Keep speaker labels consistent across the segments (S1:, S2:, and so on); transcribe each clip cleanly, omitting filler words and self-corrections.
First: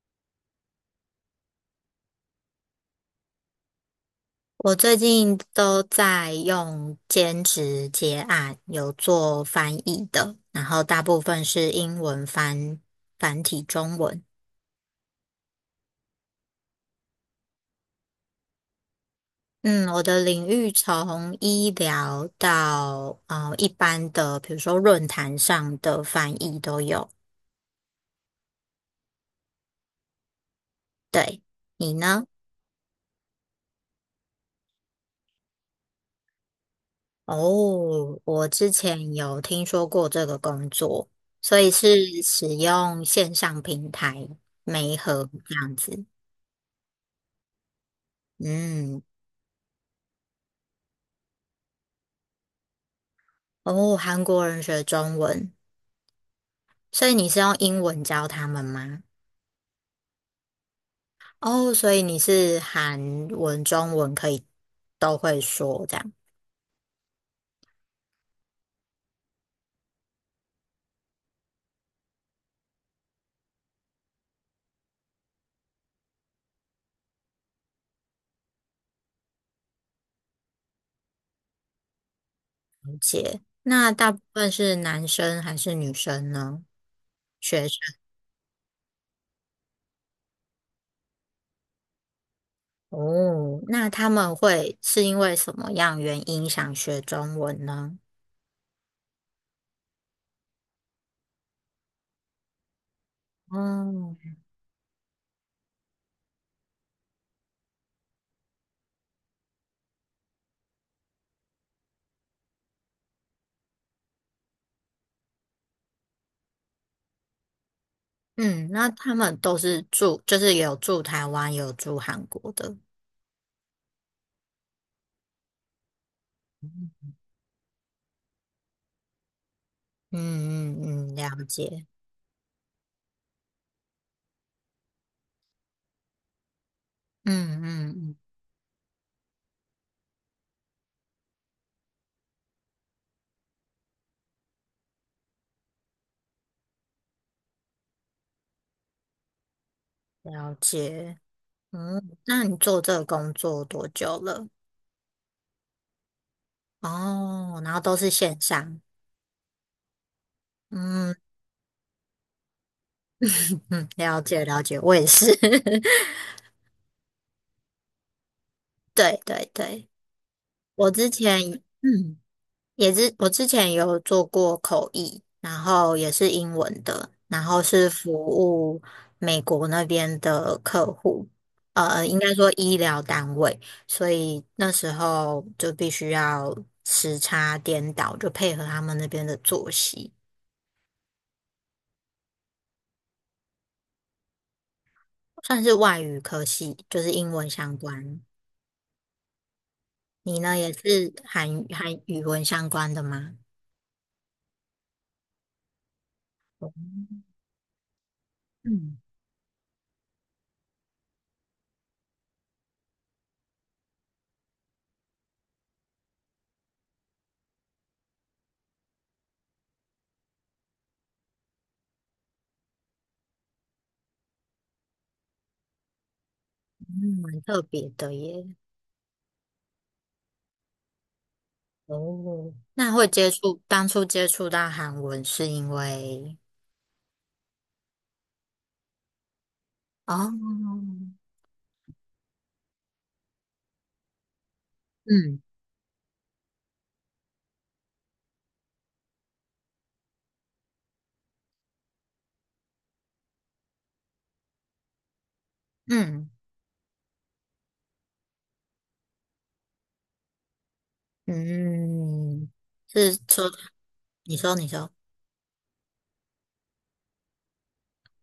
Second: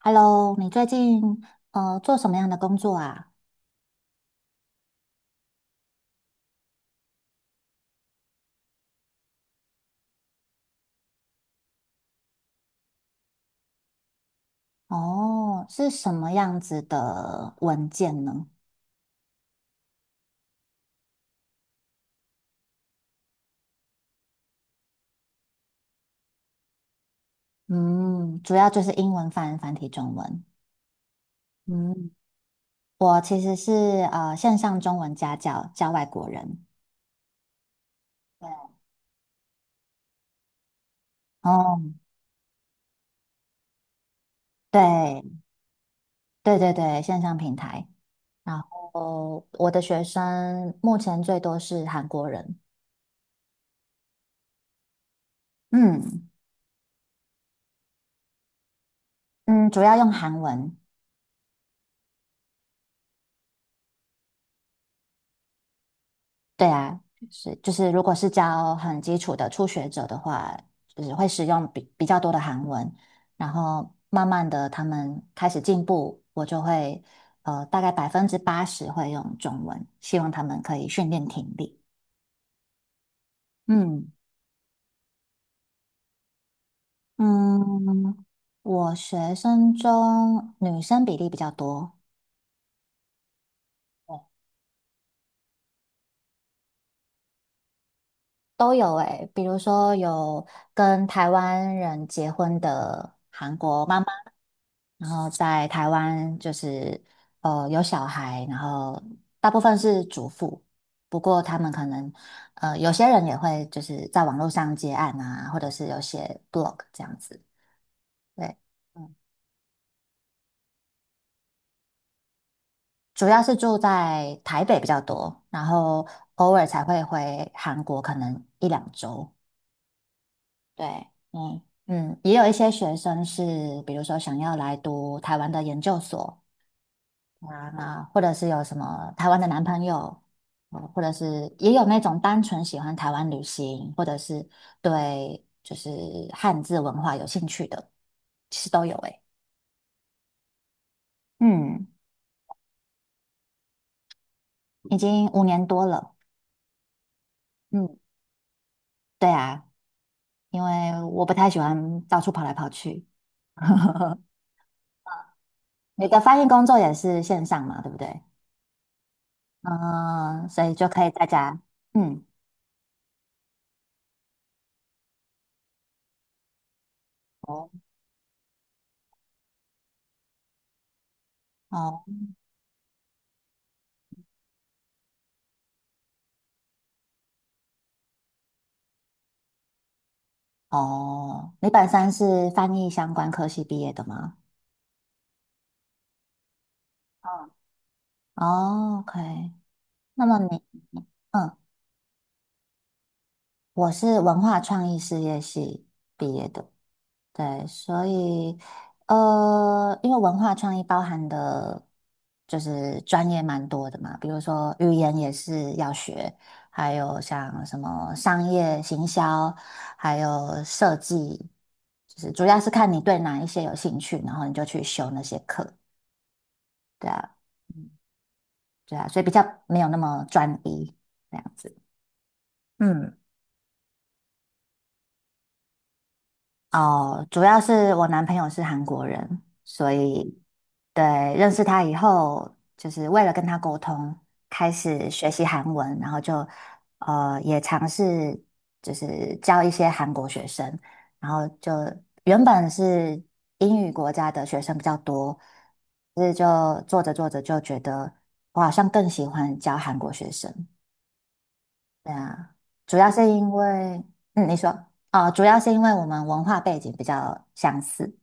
S1: Hello，你最近做什么样的工作啊？
S2: 我最近都在用兼职接案，有做翻译的，然后大部分是英文翻繁体中文。
S1: 哦，是什么样子的文件呢？
S2: 嗯，我的领域从医疗到一般的，比如说论坛上的翻译都有。
S1: 嗯，主要就是英文翻繁体中文。
S2: 对，你
S1: 嗯，
S2: 呢？
S1: 我其实是线上中文家教，教外国人。
S2: 哦，
S1: 对，
S2: 我之前有听说过这个工作，所以
S1: 哦，
S2: 是使用线上平台媒合
S1: 对
S2: 这样子。
S1: 对对对，线上平台。然
S2: 嗯。
S1: 后我的学生目前最多是韩国人。
S2: 哦，韩国人学中文，
S1: 嗯
S2: 所以你是用英文教他们吗？
S1: 嗯，主要用韩文。
S2: 哦，所以你是韩文、中文可以都会说这样
S1: 对啊，是就是如果是教很基础的初学者的话，就是会使用比较多的韩文，然后慢慢的他们开始进步，我就会大概80%会用中文，希望他们可以训练听力。
S2: 解。那
S1: 嗯
S2: 大部分是男生还是女生呢？学生。
S1: 嗯，我学生中女生比例比较多，
S2: 哦，那他们会是因为什么样原因想学中文呢？
S1: 都有诶，比如说有跟台湾人结婚的韩国妈妈，
S2: 哦，
S1: 然后在台湾就是有小孩，然后大部分是主妇，不过他们可能有些人也会就是在网络上接案啊，或者是有写 blog 这样子。对，
S2: 嗯，那
S1: 嗯，
S2: 他们都是住，就是有住台湾，有住韩国的。
S1: 主要是住在台北比较多，然后偶尔才会回韩国，可能一两周。
S2: 嗯
S1: 对，
S2: 嗯嗯，了
S1: 嗯
S2: 解。
S1: 嗯，也有一些学生是，比如说想要来读台湾的研究所
S2: 嗯
S1: 啊，
S2: 嗯
S1: 或者是有什么台湾的男朋友，或者是也有那种单纯喜欢台湾旅行，或者是对就是汉字文化有兴趣的，其实都有诶。
S2: 嗯，了解。
S1: 嗯，
S2: 嗯，那你做这个工作多久了？
S1: 已经5年多了。
S2: 哦，然后都
S1: 嗯，
S2: 是线上。
S1: 对啊，因为
S2: 嗯
S1: 我不太喜欢到处跑来跑去。
S2: 嗯，了 解了解，我也是。
S1: 你 的翻译工作也是线上嘛，对不对？
S2: 对对对，
S1: 嗯，所以就
S2: 我
S1: 可
S2: 之
S1: 以大
S2: 前
S1: 家，
S2: 嗯
S1: 嗯，
S2: 也是，我之前有做过口译，然后也是英文的，然后
S1: 哦，
S2: 是服务美国那边的客户，
S1: 哦
S2: 应该说医疗单位，所以那时候就必须要时差颠倒，就配合他们那边的作息。
S1: 哦，你本身是翻译相关科系毕业的吗？
S2: 算是外语科系，就是英文
S1: 嗯，
S2: 相关。
S1: 哦，OK，那
S2: 你
S1: 么
S2: 呢，
S1: 你，
S2: 也是
S1: 嗯，
S2: 韩语文相关的吗？
S1: 我是文化创意事业系毕业的。对，所以
S2: 嗯，
S1: 因为文化创意包含的，就是专业蛮多的嘛，比如说语言也是要学，还有像什么商业行销，还有设计，就是主要是看你对哪一些有兴趣，然后你就去修那些课，对
S2: 嗯，
S1: 啊，
S2: 蛮特别
S1: 嗯，
S2: 的耶。
S1: 对啊，所以比较没有那么专一这样子，
S2: 哦，那会
S1: 嗯。
S2: 接触，当初接触到韩文是因为，
S1: 哦，主要是我男朋友是韩国人，所
S2: 哦，
S1: 以对，认识他以后，就是为了跟他沟通，开始学
S2: 嗯
S1: 习韩文，然后就也尝试就是教一些韩国学生，然后就原本是英语国家的学生比较多，所
S2: 嗯
S1: 以就做着做着就觉得我好像更喜欢教韩国学生，对
S2: 嗯，
S1: 啊，主要
S2: 是
S1: 是因
S2: 说，
S1: 为，
S2: 你
S1: 嗯，
S2: 说
S1: 你
S2: 你
S1: 说，
S2: 说，
S1: 哦，主要是因为我们文化背景比较相似，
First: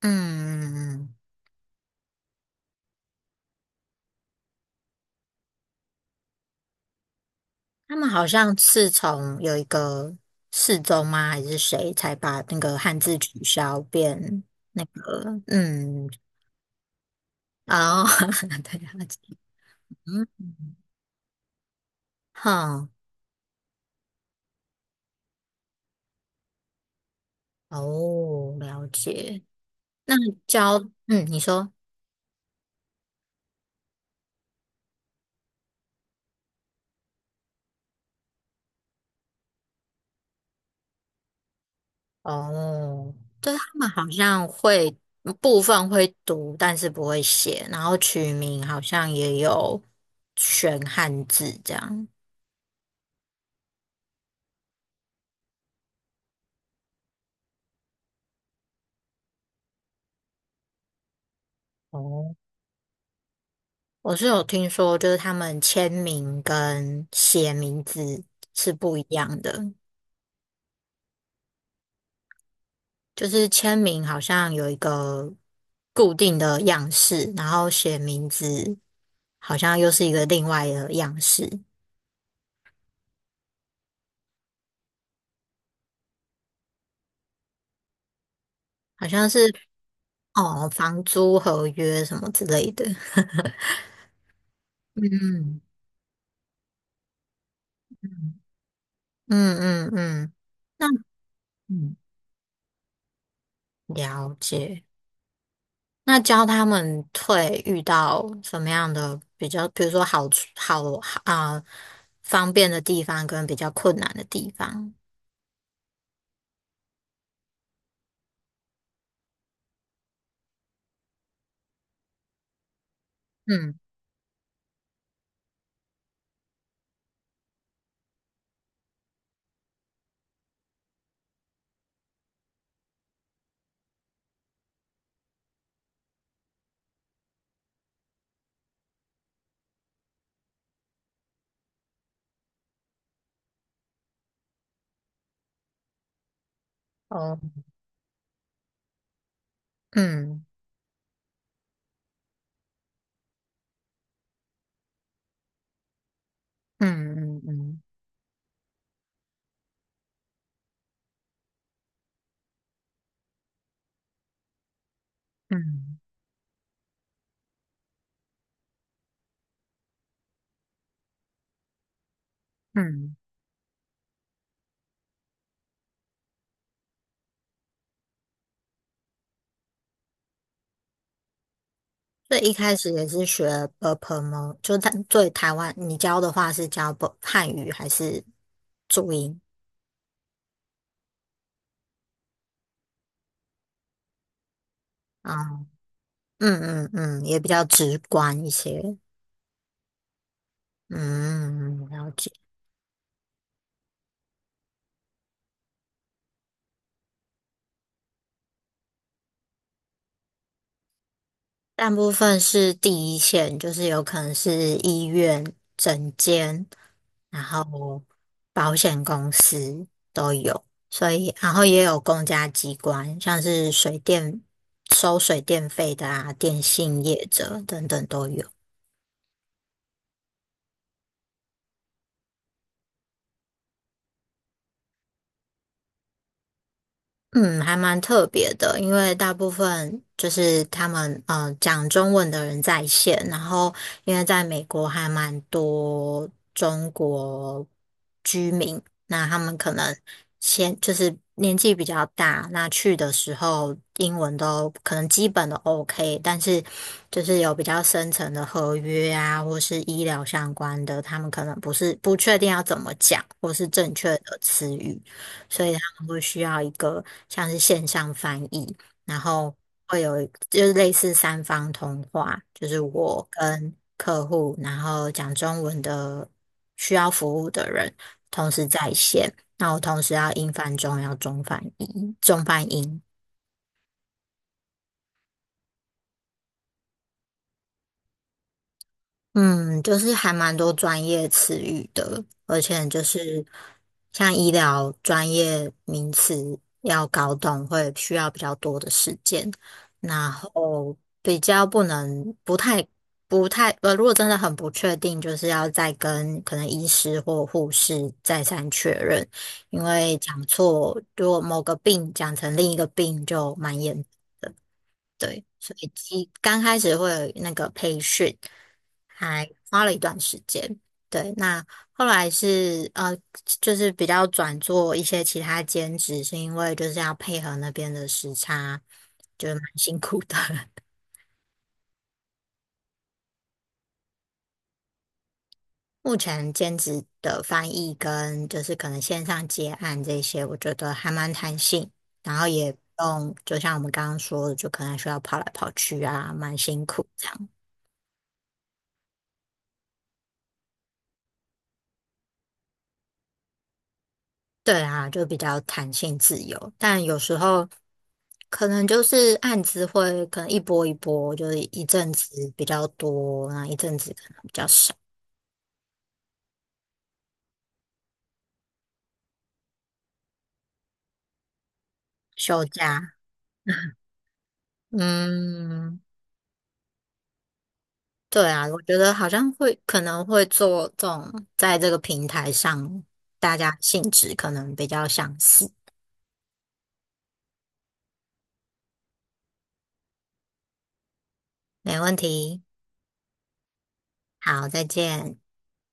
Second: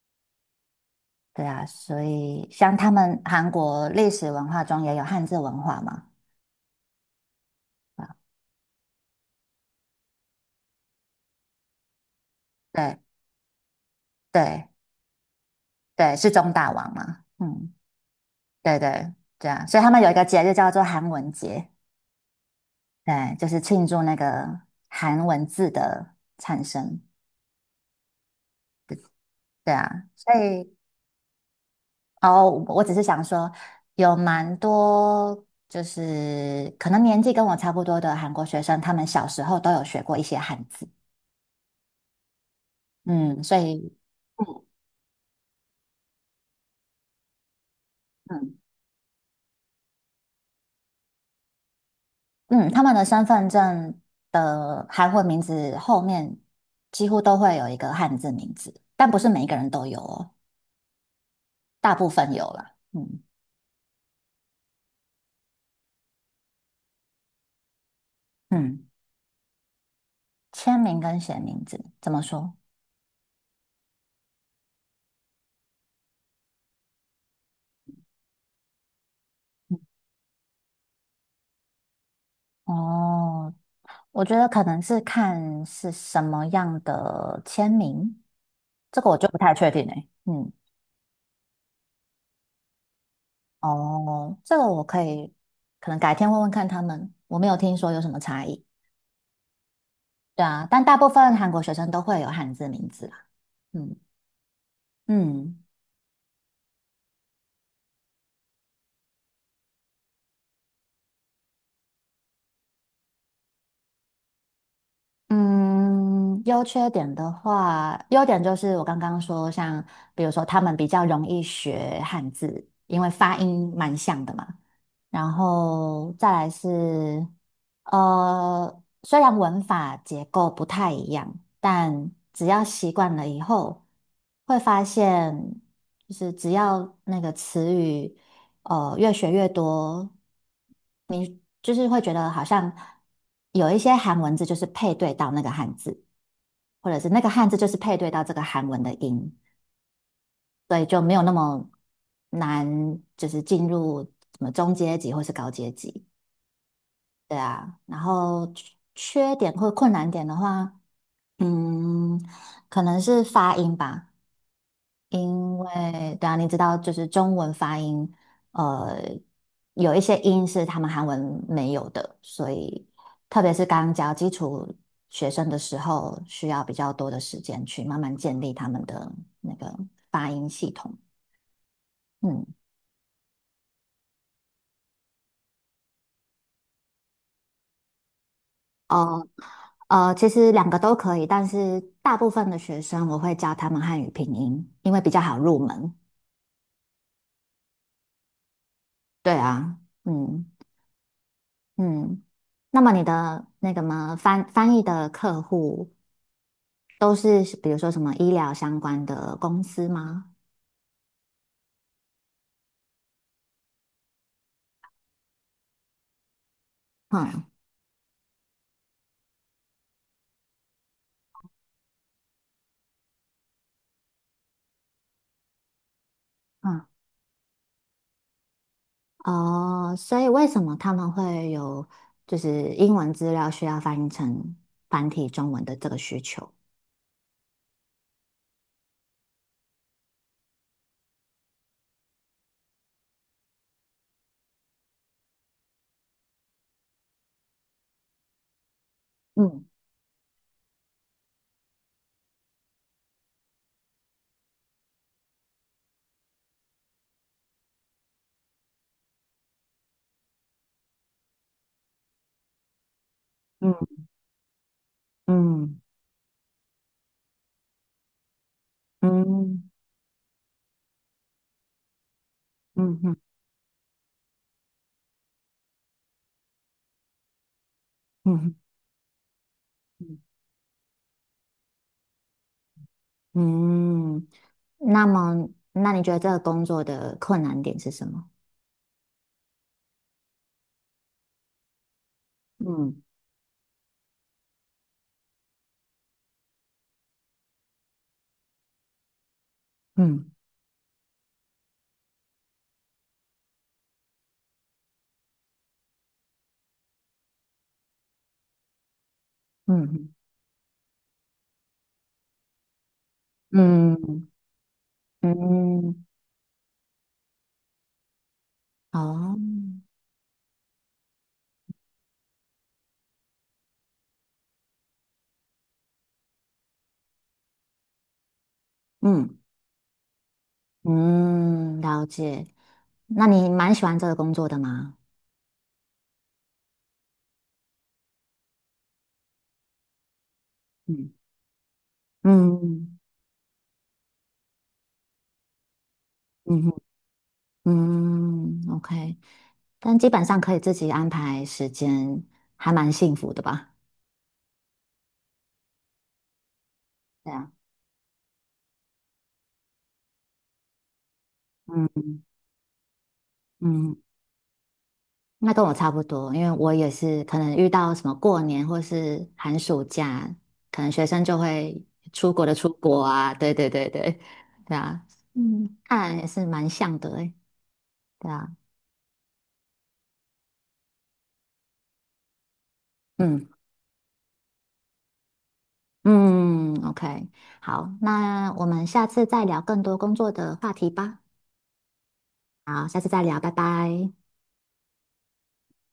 S2: 嗯，
S1: 对啊，所以像他们韩国历史文化中也有汉字文化嘛，
S2: 他们
S1: 啊，
S2: 好像是从有一个世宗吗，还是谁才把那个汉
S1: 对
S2: 字取消变
S1: 对
S2: 那个，嗯，
S1: 对，是中大王嘛，嗯，
S2: 哦，
S1: 对
S2: 对啊，
S1: 对对啊，所以他们有一个
S2: 嗯，
S1: 节日叫做韩文节，
S2: 哼，
S1: 对，就是庆祝那个韩文字的产生，
S2: 哦，了解。
S1: 对啊，
S2: 那
S1: 所以
S2: 教，嗯，你说，
S1: 哦，我只是想说，有蛮多就是可能年纪跟我差不多的韩国学生，他们小时候都有学过一些汉字，
S2: 哦，
S1: 嗯，
S2: 对，
S1: 所
S2: 他们
S1: 以
S2: 好像会嗯部分会读，但是不会写，然后取
S1: 嗯
S2: 名好像也有选汉字这样。
S1: 嗯，他们的身份证的韩文名字后面几乎都会有一个汉字名字，但不是每一个人都有哦，大部分
S2: 哦，
S1: 有啦，嗯
S2: 我是有听说，就是他们签名跟写名字是
S1: 嗯，
S2: 不一样的。
S1: 签名跟写名字怎么说？
S2: 就是签名好像有一个固定的样式，然后写名字好
S1: 嗯
S2: 像又是一个另外的样式，
S1: 哦，我觉得可能是看是什么样的签名，这
S2: 好
S1: 个我就
S2: 像
S1: 不
S2: 是
S1: 太确定诶。嗯，
S2: 哦，房租合约什么之类的。
S1: 哦，这个我可以，
S2: 嗯
S1: 可能改天问问看他们，我没有听说有什么差异。
S2: 嗯嗯嗯，
S1: 对啊，但
S2: 那
S1: 大部分韩国学生
S2: 嗯，
S1: 都会有汉字名字啦。嗯
S2: 了解。
S1: 嗯。
S2: 那教他们退遇到什么样的比较，比如说好处好啊、方便的地方跟比较困难的地方。
S1: 嗯，优缺点的话，优点就是我刚刚说，像比如说他们比较容易学汉字，因为发音
S2: 嗯，
S1: 蛮像的嘛。然后再来是，虽然文法结构不太一样，但只要习惯了以后，会发现就是只要那个词语。越学越多，你就是会觉得好像有一些韩文字就是配对到那个汉字，或者是那个
S2: 哦，
S1: 汉字就是配对到这个韩文的音，
S2: 嗯
S1: 所以就没有那么难，就是进入什么中阶级或是高阶级。对
S2: 嗯嗯
S1: 啊，
S2: 嗯
S1: 然后缺点或困难点的话，嗯，可能是发音吧。因
S2: 嗯
S1: 为对啊，你知道，就是中文发音，呃，有一些音是他们韩文没有的，所以
S2: 嗯。
S1: 特别是刚教基础学生的时候，需要比较多的时间去慢慢建立他们的那个发音系统。
S2: 所以一
S1: 嗯，
S2: 开始也是学 b u p e o 就台湾，你教的话是教 b 汉语还是注
S1: 呃
S2: 音？
S1: 其实两个都可以，但是大部分的学生我会教他们汉语拼音，因为比较好入
S2: 啊、
S1: 门。
S2: 嗯嗯嗯，也比较直观一些。
S1: 对啊，嗯
S2: 嗯，了
S1: 嗯。
S2: 解。
S1: 那么你的那个嘛，翻译的客户。都是比如说什么医疗相关的公司吗？
S2: 大部分是第一线，就是有可能是医院、诊间，然
S1: 嗯
S2: 后保险公司都有，所以然后也有公家机关，像是水电收水电费的啊，电
S1: 嗯
S2: 信业者等等都有。
S1: 哦，所以为什么他们会有就是英文资料需要翻译成繁体中文的这个需求？
S2: 嗯，还蛮特别的，因为大部分就是他们讲中文的人在线，然后因为在美国还蛮多中国居民，那他们
S1: 嗯
S2: 可能先就是年纪比较大，那去的时候英文都可能基本的 OK，但是就是有比较深层的合约啊，或是医疗相关的，他们可能不是不确定要怎么讲，或是正
S1: 嗯
S2: 确的词语。所以
S1: 嗯
S2: 他们会需要一个像是线上翻译，然后
S1: 嗯
S2: 会有就是类似三方通话，就是
S1: 嗯嗯
S2: 我跟客户，然后讲中文的需要服务的人同
S1: 嗯
S2: 时在线，那我同时
S1: 嗯
S2: 要英翻中，要中翻英，中翻英。
S1: 嗯。那么，那你觉得这个工作的困难点是什么？
S2: 嗯，就是还蛮多专业词语的，而且
S1: 嗯
S2: 就是像医疗专业名词要搞懂，会需要比较多的时间，然
S1: 嗯
S2: 后比较不能不太如果真的很不确定，就是要再跟可能医师或护士再三确认，因
S1: 嗯
S2: 为讲错，如果某个病讲成另一个病就蛮
S1: 嗯
S2: 严
S1: 嗯
S2: 对，所以
S1: 嗯
S2: 一刚开始会有那个培训，
S1: 哦
S2: 还花了一段时间。对，那后来是就是比较转做一些其他兼职，是因为就是要配合那边的时差，
S1: 嗯
S2: 就是蛮辛苦的。
S1: 嗯，了解。那你蛮喜欢这个工作的吗？
S2: 目前兼职的翻译跟就是可能线上接案这些，我觉得还
S1: 嗯
S2: 蛮弹性，然后也不
S1: 嗯
S2: 用，就像我们刚刚说的，就可能需要跑来跑去啊，蛮
S1: 嗯哼
S2: 辛苦这样。
S1: 嗯，OK。但基本上可以自己安排时间，还蛮幸福的吧？
S2: 对啊，就比较弹性自由，但有
S1: 对
S2: 时
S1: 啊，
S2: 候可能就是案子会可能一波一波，就是一
S1: 嗯
S2: 阵子比较多，那一
S1: 嗯，
S2: 阵子可能比较少。
S1: 那跟我差不多，因为我也是可能遇到什么过年或是寒暑假，可能学生就会出国的
S2: 休
S1: 出国
S2: 假，
S1: 啊，对对对对，对啊，嗯，看
S2: 嗯，
S1: 来也是蛮像的诶，对
S2: 对
S1: 啊，
S2: 啊，我觉得好像会可能会做这种，在这个平台上，
S1: 嗯。
S2: 大家性质可能比较相似。
S1: 嗯，OK，好，那我们下次再聊更多工作的话题吧。
S2: 没问题，
S1: 好，下次再聊，拜拜。
S2: 好，再见。